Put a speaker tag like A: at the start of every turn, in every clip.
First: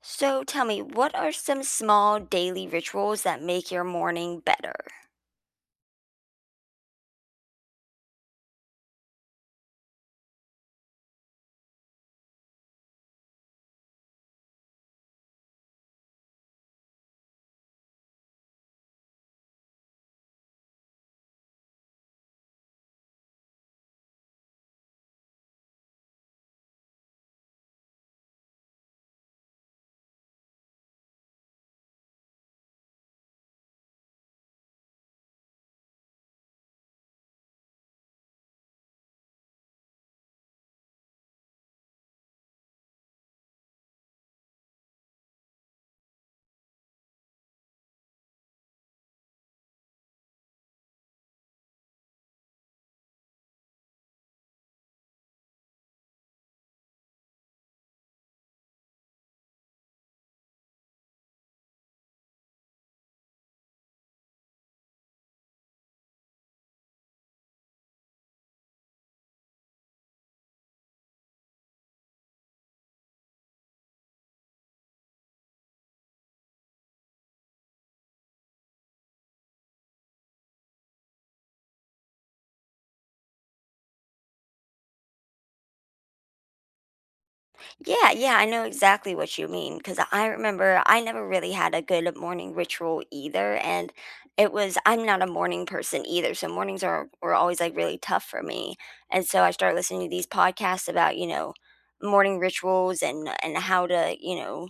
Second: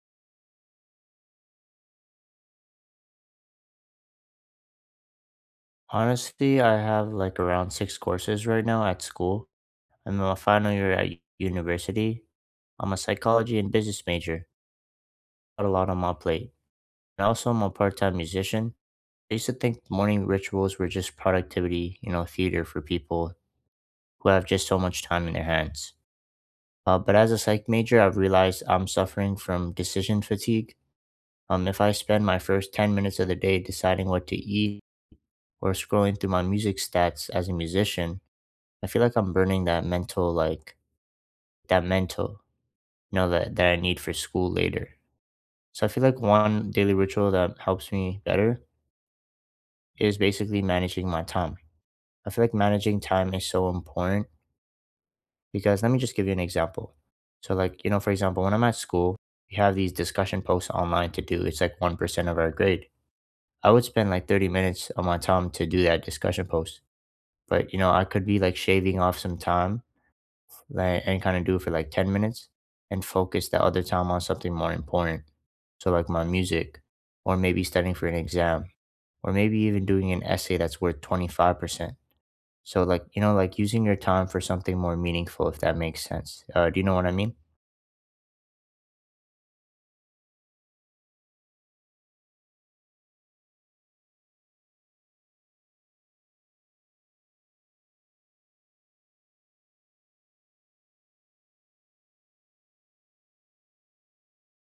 A: So tell me, what are some small daily rituals that make your morning better?
B: Honestly, I have like around six courses right now at school. I'm in my final year at university. I'm a psychology and business major. Got a lot on my plate. And also, I'm a part time musician. I used to think morning rituals were just productivity, theater for people who have just so much time in their hands. But as a psych major, I've realized I'm suffering from decision fatigue. If I spend my first 10 minutes of the day deciding what to eat or scrolling through my music stats as a musician, I feel like I'm burning that mental, like that mental, you know, that, that I need for school later. So I feel like one daily ritual that helps me better is basically managing my time. I feel like managing time is so important because let me just give you an example. So, like, for example, when I'm at school, we have these discussion posts online to do. It's like 1% of our grade. I would spend like 30 minutes of my time to do that discussion post. But, I could be like shaving off some time like and kind of do for like 10 minutes and focus the other time on something more important. So like my music, or maybe studying for an exam, or maybe even doing an essay that's worth 25%. So like, like using your time for something more meaningful if that makes sense. Do you know what I mean?
A: Yeah, yeah, I know exactly what you mean because I remember I never really had a good morning ritual either. And it was, I'm not a morning person either. So mornings are were always like really tough for me. And so I started listening to these podcasts about, you know, morning rituals and how to, you know,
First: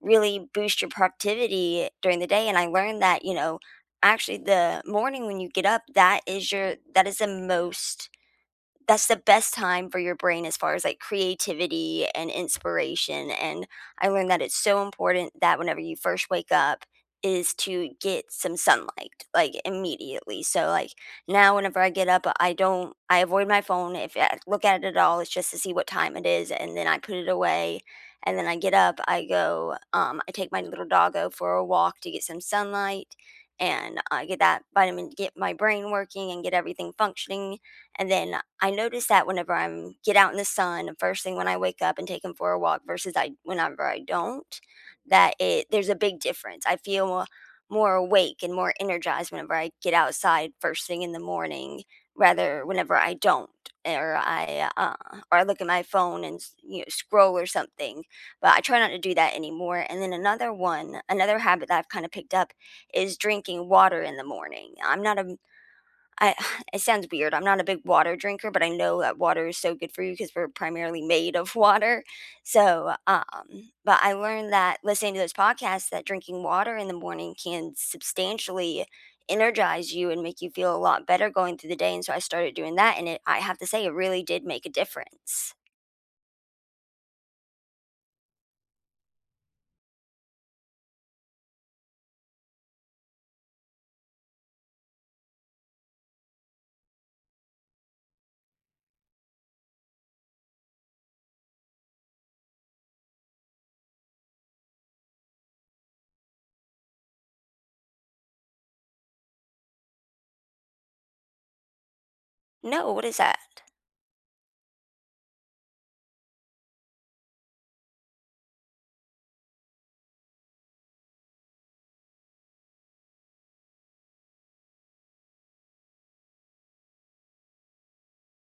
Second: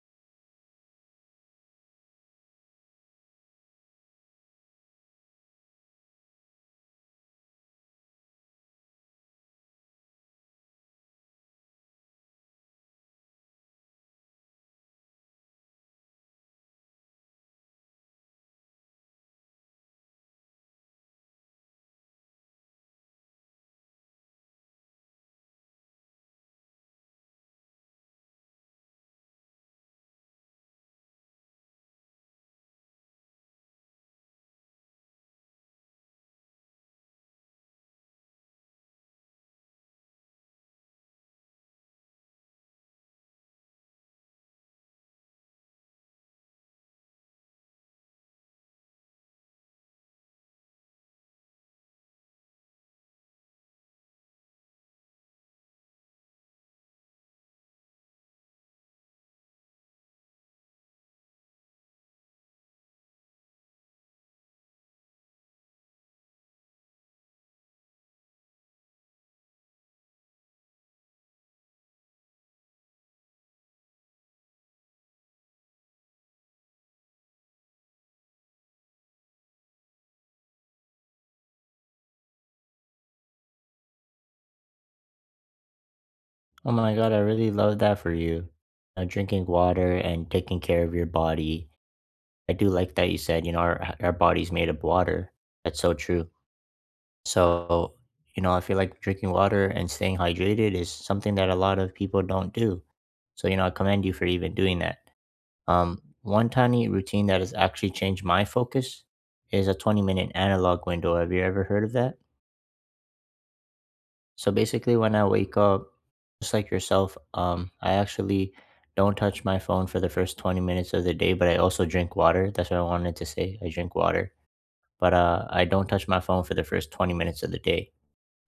A: really boost your productivity during the day. And I learned that, you know, actually the morning when you get up, that is your that is the most that's the best time for your brain as far as like creativity and inspiration. And I learned that it's so important that whenever you first wake up is to get some sunlight like immediately. So like now whenever I get up, I avoid my phone. If I look at it at all, it's just to see what time it is and then I put it away. And then I get up, I go, I take my little doggo for a walk to get some sunlight and I get that vitamin, get my brain working and get everything functioning. And then I notice that whenever I'm get out in the sun, and first thing when I wake up and take him for a walk versus I whenever I don't, that it there's a big difference. I feel more awake and more energized whenever I get outside first thing in the morning, rather whenever I don't, or I uh, or I look at my phone and you know, scroll or something. But I try not to do that anymore. And then another habit that I've kind of picked up is drinking water in the morning. I'm not a I it sounds weird, I'm not a big water drinker, but I know that water is so good for you because 'cause we're primarily made of water, so, but I learned that listening to those podcasts that drinking water in the morning can substantially energize you and make you feel a lot better going through the day, and so I started doing that, and it I have to say, it really did make a difference.
B: Oh my God, I really love that for you. Drinking water and taking care of your body. I do like that you said, our body's made of water. That's so true. So, I feel like drinking water and staying hydrated is something that a lot of people don't do. So, I commend you for even doing that. One tiny routine that has actually changed my focus is a 20-minute analog window. Have you ever heard of that?
A: No, what is that?
B: So basically, when I wake up, just like yourself, I actually don't touch my phone for the first 20 minutes of the day, but I also drink water. That's what I wanted to say. I drink water, but I don't touch my phone for the first 20 minutes of the day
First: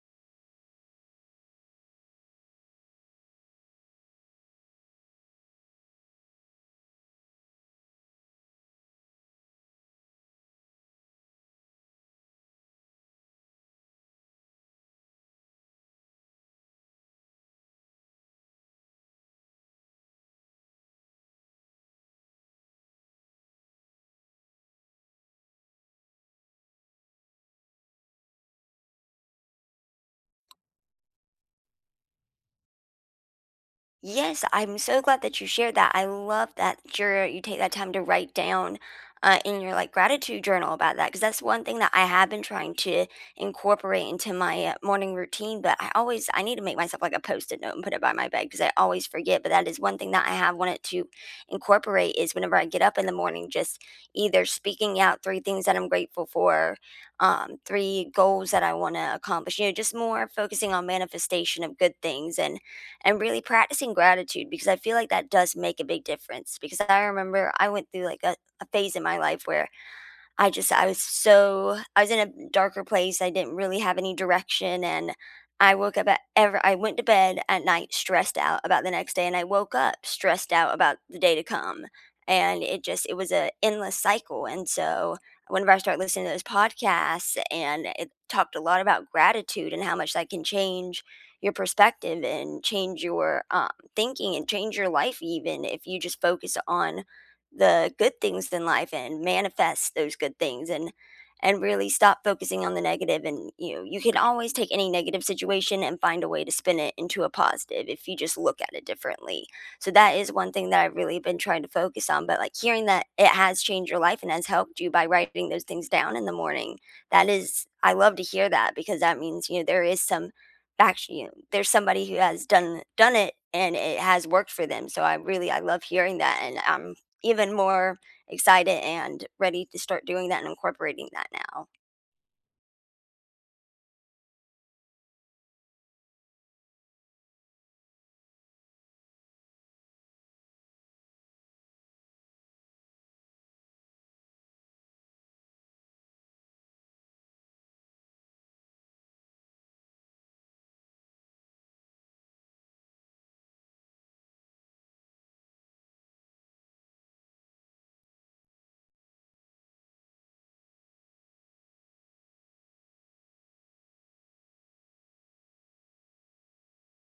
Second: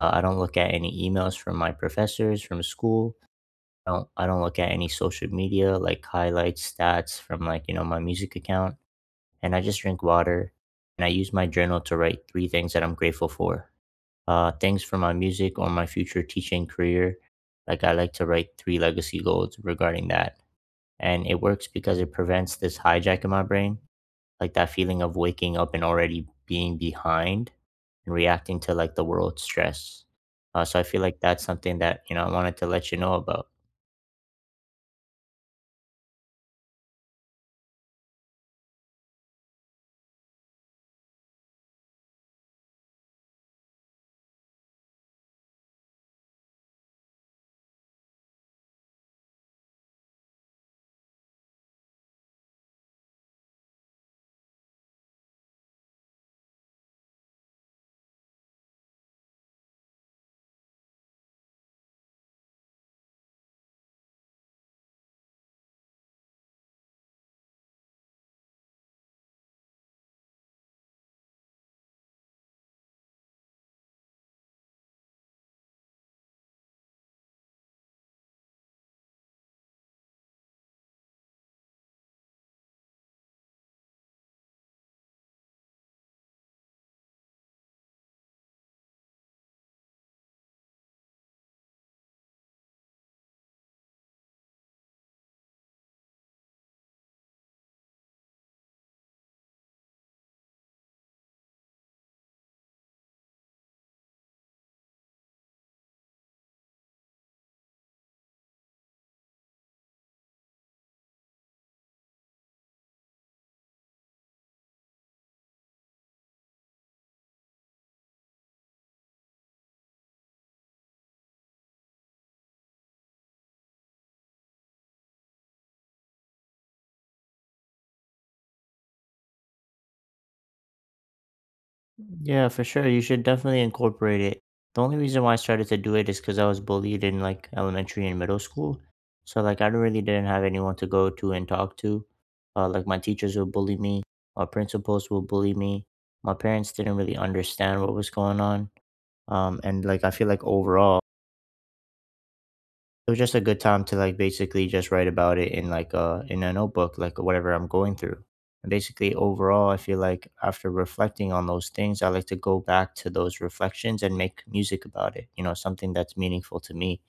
B: Uh, I don't look at any emails from my professors from school. I don't look at any social media like highlights, stats from like, my music account. And I just drink water, and I use my journal to write three things that I'm grateful for. Things for my music or my future teaching career. Like I like to write three legacy goals regarding that. And it works because it prevents this hijack in my brain, like that feeling of waking up and already being behind and reacting to like the world stress. So I feel like that's something that I wanted to let you know about.
A: Yes, I'm so glad that you shared that. I love that you take that time to write down in your like gratitude journal about that because that's one thing that I have been trying to incorporate into my morning routine. But I need to make myself like a post-it note and put it by my bed because I always forget. But that is one thing that I have wanted to incorporate is whenever I get up in the morning, just either speaking out three things that I'm grateful for, three goals that I want to accomplish. You know, just more focusing on manifestation of good things and really practicing gratitude because I feel like that does make a big difference. Because I remember I went through a phase in my life where I just I was so I was in a darker place, I didn't really have any direction, and I woke up at ever I went to bed at night stressed out about the next day, and I woke up stressed out about the day to come, and it was a endless cycle, and so whenever I start listening to those podcasts, and it talked a lot about gratitude and how much that can change your perspective and change your thinking and change your life even if you just focus on the good things in life and manifest those good things and really stop focusing on the negative. And you know you can always take any negative situation and find a way to spin it into a positive if you just look at it differently. So that is one thing that I've really been trying to focus on. But like hearing that it has changed your life and has helped you by writing those things down in the morning, that is, I love to hear that, because that means, you know, there is some, actually, you know, there's somebody who has done it and it has worked for them. So I really, I love hearing that, and I'm even more excited and ready to start doing that and incorporating that now.
B: Yeah, for sure. You should definitely incorporate it. The only reason why I started to do it is because I was bullied in like elementary and middle school. So like I really didn't have anyone to go to and talk to. Like my teachers would bully me, my principals would bully me. My parents didn't really understand what was going on. And like I feel like overall it was just a good time to like basically just write about it in like a notebook, like whatever I'm going through. And basically, overall, I feel like after reflecting on those things, I like to go back to those reflections and make music about it, something that's meaningful to me.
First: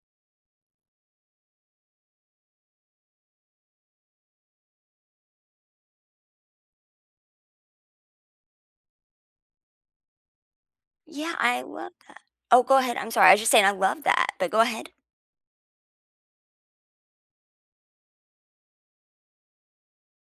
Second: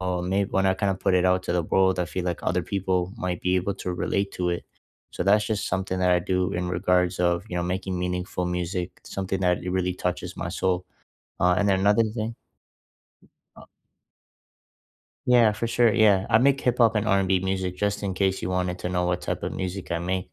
B: Or maybe when I kind of put it out to the world, I feel like other people might be able to relate to it. So that's just something that I do in regards of making meaningful music, something that it really touches my soul.
A: Yeah,
B: uh,
A: I
B: and then
A: love
B: another
A: that.
B: thing.
A: Oh, go ahead. I'm sorry. I was just saying I love that, but go ahead.
B: Yeah, for sure. Yeah, I make hip hop and R&B music just in case you wanted to know what type of music I make.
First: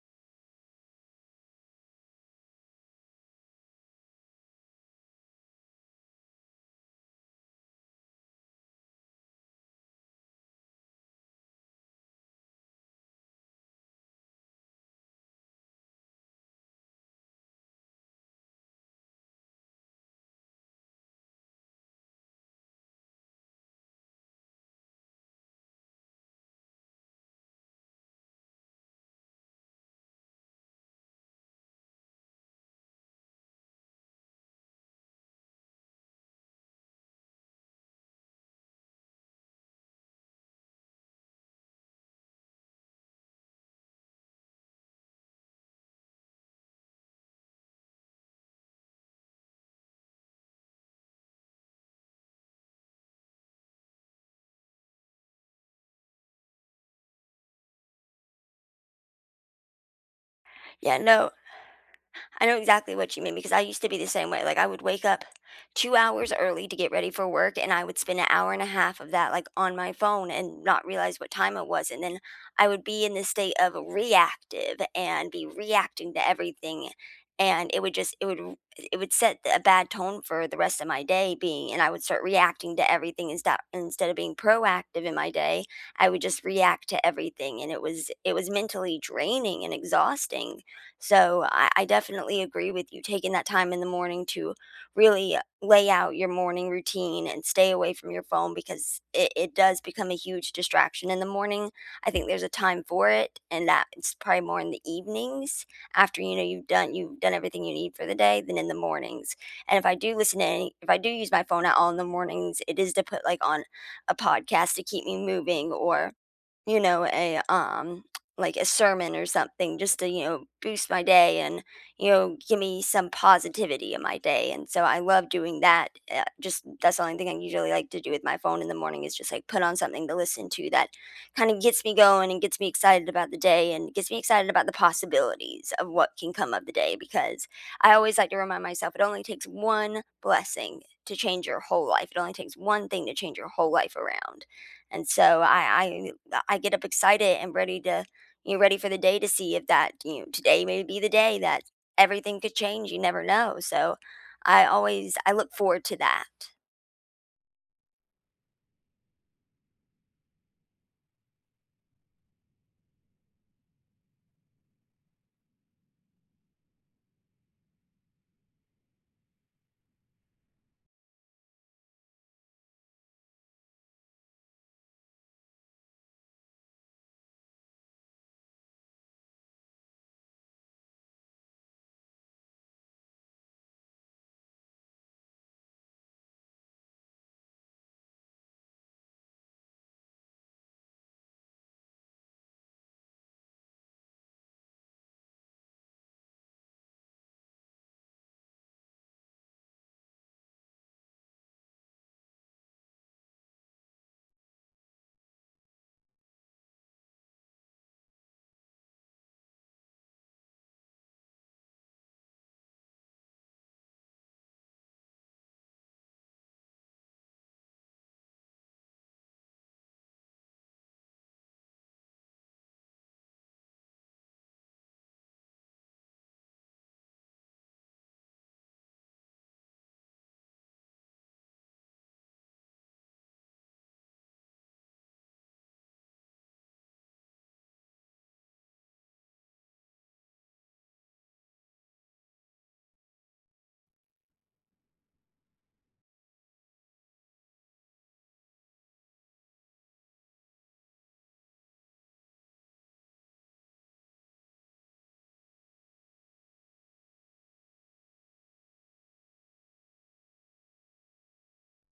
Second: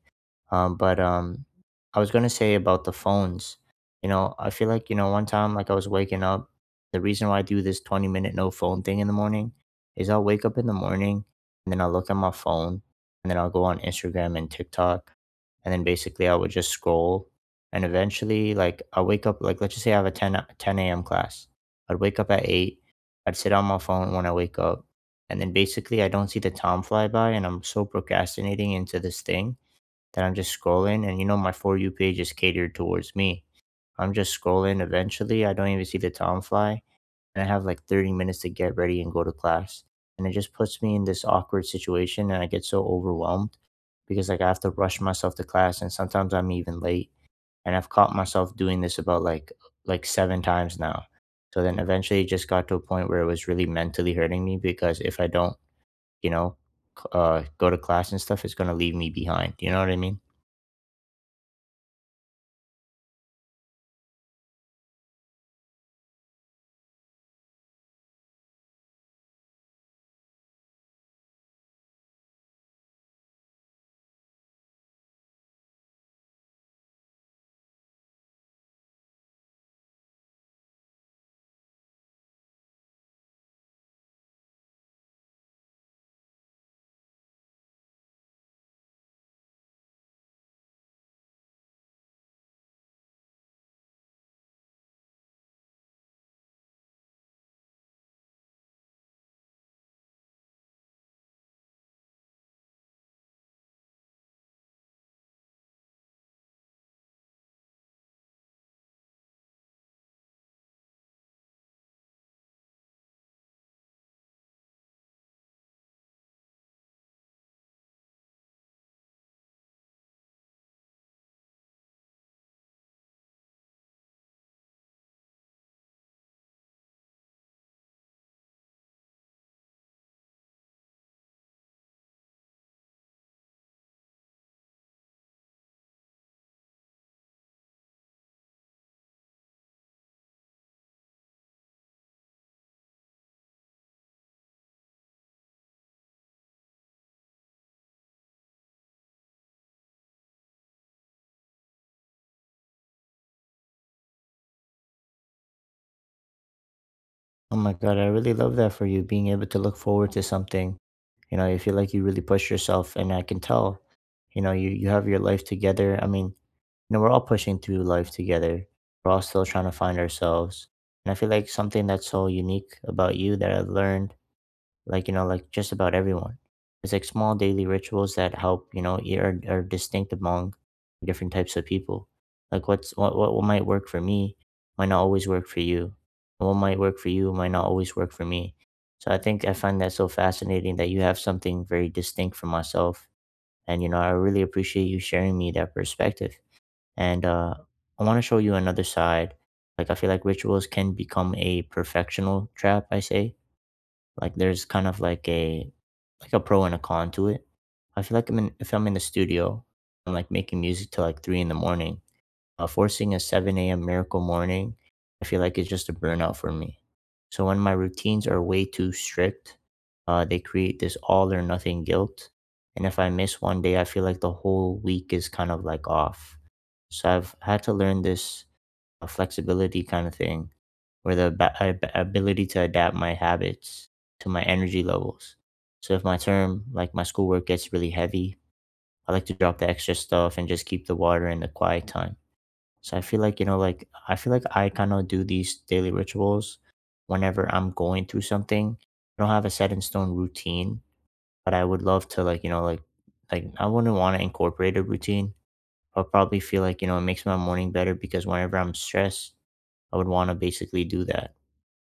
B: But I was gonna say about the phones. I feel like one time like I was waking up. The reason why I do this 20 minute no phone thing in the morning is I'll wake up in the morning, and then I'll look at my phone, and then I'll go on Instagram and TikTok, and then basically I would just scroll, and eventually, like, I wake up like, let's just say I have a 10 a.m. class. I'd wake up at 8. I'd sit on my phone when I wake up, and then basically I don't see the time fly by, and I'm so procrastinating into this thing that I'm just scrolling, and my for you page is catered towards me. I'm just scrolling eventually. I don't even see the time fly, and I have like 30 minutes to get ready and go to class. And it just puts me in this awkward situation, and I get so overwhelmed because like I have to rush myself to class, and sometimes I'm even late. And I've caught myself doing this about like seven times now. So then, eventually, it just got to a point where it was really mentally hurting me because if I don't, you know, go to class and stuff, it's going to leave me behind. You know what I mean?
A: Yeah, no, I know exactly what you mean because I used to be the same way. Like I would wake up 2 hours early to get ready for work and I would spend an hour and a half of that like on my phone and not realize what time it was. And then I would be in this state of reactive and be reacting to everything and it would it would set a bad tone for the rest of my day being and I would start reacting to everything instead of being proactive in my day. I would just react to everything and it was mentally draining and exhausting. So I definitely agree with you taking that time in the morning to really lay out your morning routine and stay away from your phone because it does become a huge distraction in the morning. I think there's a time for it and that it's probably more in the evenings after, you know, you've done everything you need for the day, than in the mornings. And if I do listen to any if I do use my phone at all in the mornings, it is to put like on a podcast to keep me moving or, you know, a like a sermon or something just to, you know, boost my day and, you know, give me some positivity in my day. And so I love doing that. Just that's the only thing I usually like to do with my phone in the morning is just like put on something to listen to that kind of gets me going and gets me excited about the day and gets me excited about the possibilities of what can come of the day, because I always like to remind myself it only takes one blessing to change your whole life. It only takes one thing to change your whole life around. And so I get up excited and ready to, you know, ready for the day to see if that, you know, today may be the day that everything could change. You never know. So I look forward to that.
B: Oh my God, I really love that for you, being able to look forward to something. You feel like you really push yourself, and I can tell, you have your life together. I mean, we're all pushing through life together. We're all still trying to find ourselves. And I feel like something that's so unique about you that I learned like just about everyone, it's like small daily rituals that help, are, distinct among different types of people, like what's what might work for me might not always work for you, and what might work for you might not always work for me. So I think I find that so fascinating that you have something very distinct from myself, and I really appreciate you sharing me that perspective. And I want to show you another side. Like I feel like rituals can become a perfectional trap, I say. Like there's kind of like a pro and a con to it. I feel like I'm in, if I'm in the studio and like making music till like 3 in the morning, forcing a 7 a.m. miracle morning, I feel like it's just a burnout for me. So when my routines are way too strict, they create this all or nothing guilt. And if I miss one day, I feel like the whole week is kind of like off. So I've had to learn this a flexibility kind of thing, or the ability to adapt my habits to my energy levels. So if my term, like my schoolwork, gets really heavy, I like to drop the extra stuff and just keep the water and the quiet time. So I feel like I kind of do these daily rituals whenever I'm going through something. I don't have a set in stone routine, but I would love to like I wouldn't want to incorporate a routine. I'll probably feel like it makes my morning better because whenever I'm stressed, I would want to basically do that.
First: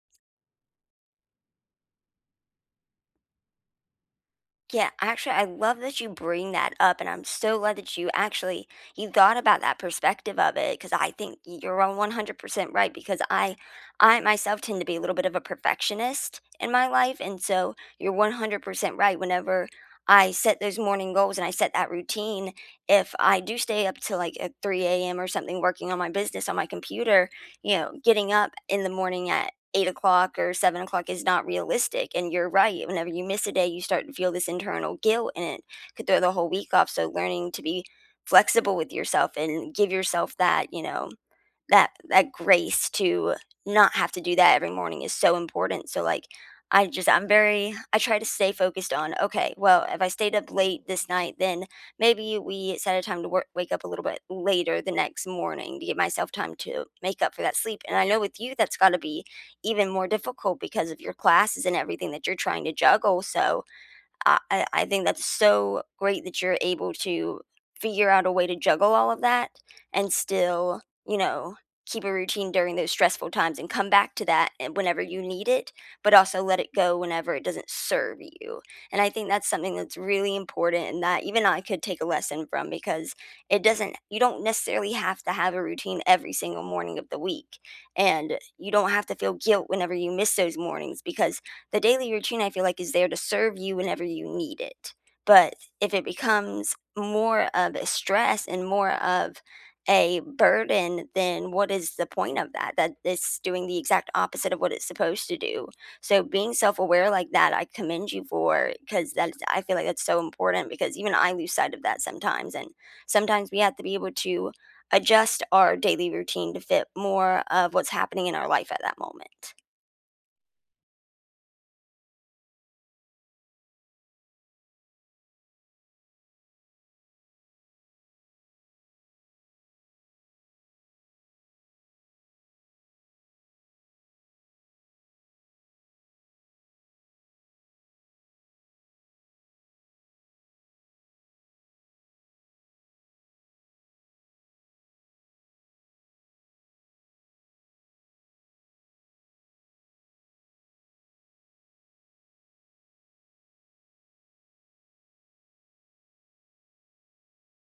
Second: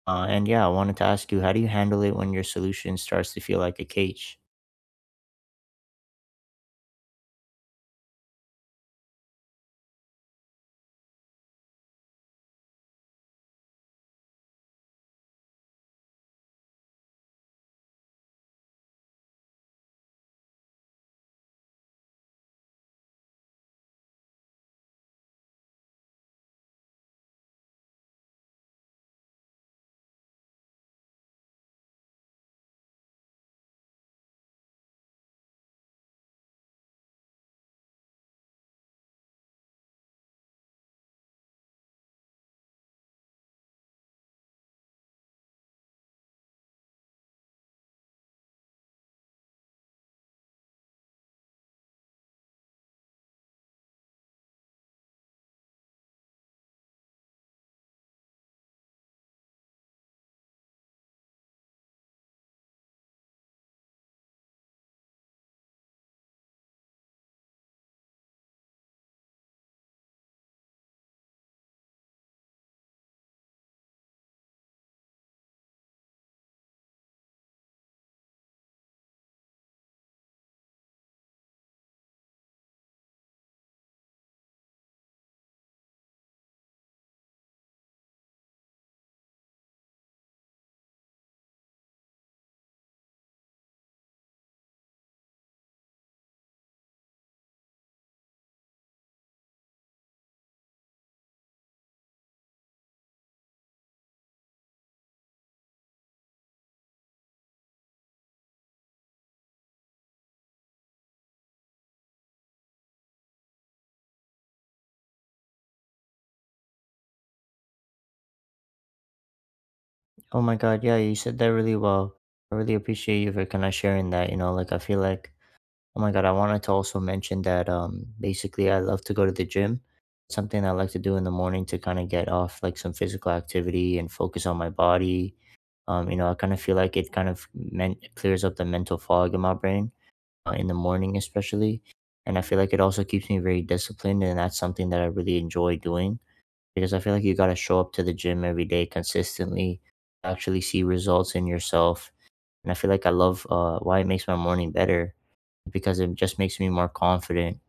B: And yeah, I wanted to ask you, how do you handle it when your solution starts to feel like a cage?
A: Yeah, actually, I love that you bring that up, and I'm so glad that you thought about that perspective of it because I think you're on 100% right. Because I myself tend to be a little bit of a perfectionist in my life, and so you're 100% right. Whenever I set those morning goals and I set that routine, if I do stay up to like at 3 a.m. or something working on my business on my computer, you know, getting up in the morning at 8 o'clock or 7 o'clock is not realistic, and you're right, whenever you miss a day, you start to feel this internal guilt, and it could throw the whole week off. So learning to be flexible with yourself and give yourself that, you know, that grace to not have to do that every morning is so important. So like I'm very, I try to stay focused on, okay, well, if I stayed up late this night, then maybe we set a time to work, wake up a little bit later the next morning to give myself time to make up for that sleep. And I know with you that's got to be even more difficult because of your classes and everything that you're trying to juggle. So, I think that's so great that you're able to figure out a way to juggle all of that and still, you know, keep a routine during those stressful times and come back to that and whenever you need it, but also let it go whenever it doesn't serve you. And I think that's something that's really important and that even I could take a lesson from, because it doesn't you don't necessarily have to have a routine every single morning of the week. And you don't have to feel guilt whenever you miss those mornings, because the daily routine, I feel like, is there to serve you whenever you need it. But if it becomes more of a stress and more of a burden, then what is the point of that? That it's doing the exact opposite of what it's supposed to do. So being self-aware like that, I commend you for, because that, I feel like that's so important, because even I lose sight of that sometimes. And sometimes we have to be able to adjust our daily routine to fit more of what's happening in our life at that moment.
B: Oh my God, yeah, you said that really well. I really appreciate you for kind of sharing that. Oh my God, I wanted to also mention that basically I love to go to the gym. Something I like to do in the morning to kind of get off like some physical activity and focus on my body. I kind of feel like it kind of clears up the mental fog in my brain. In the morning especially, and I feel like it also keeps me very disciplined, and that's something that I really enjoy doing because I feel like you got to show up to the gym every day consistently, actually see results in yourself. And I feel like I love, why it makes my morning better, because it just makes me more confident,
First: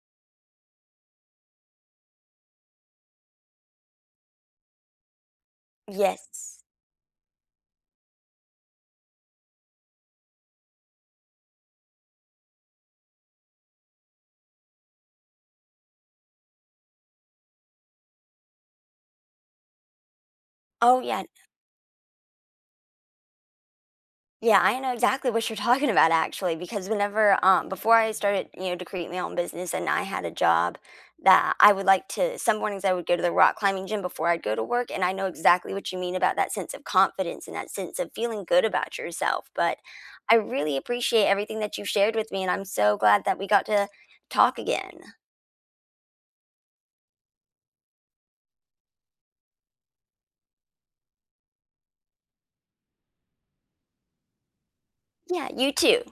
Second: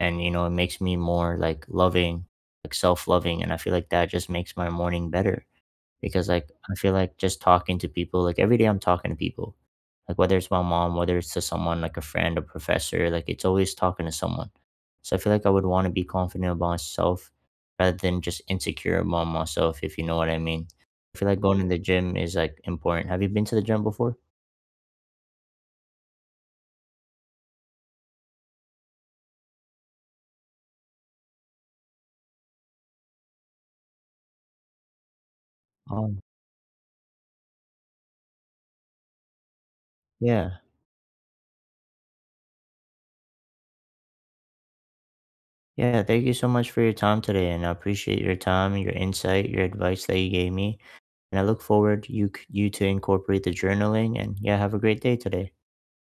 B: and it makes me more like loving, like self-loving, and I feel like that just makes my morning better. Because, like,
A: Yes.
B: I feel like just talking to people, like, every day I'm talking to people, like, whether it's my mom, whether it's to someone like a friend or professor, like, it's always talking to someone. So I feel like I would want to be confident about myself rather than just insecure about myself, if you know what I mean.
A: Oh
B: I
A: yeah.
B: feel like going to the gym is, like, important. Have you been to the gym before?
A: Yeah, I know exactly what you're talking about actually, because whenever before I started, you know, to create my own business and I had a job that I would like to some mornings I would go to the rock climbing gym before I'd go to work, and I know exactly what you mean
B: Oh,
A: about that sense of confidence and that sense of feeling good about yourself. But I
B: yeah.
A: really appreciate everything that you shared with me and I'm so glad that we got to talk again.
B: Yeah, thank you so much for your time today, and I appreciate your time, your insight, your advice that you gave me, and I look forward you to incorporate the journaling, and yeah, have a great day
A: Yeah,
B: today.
A: you too.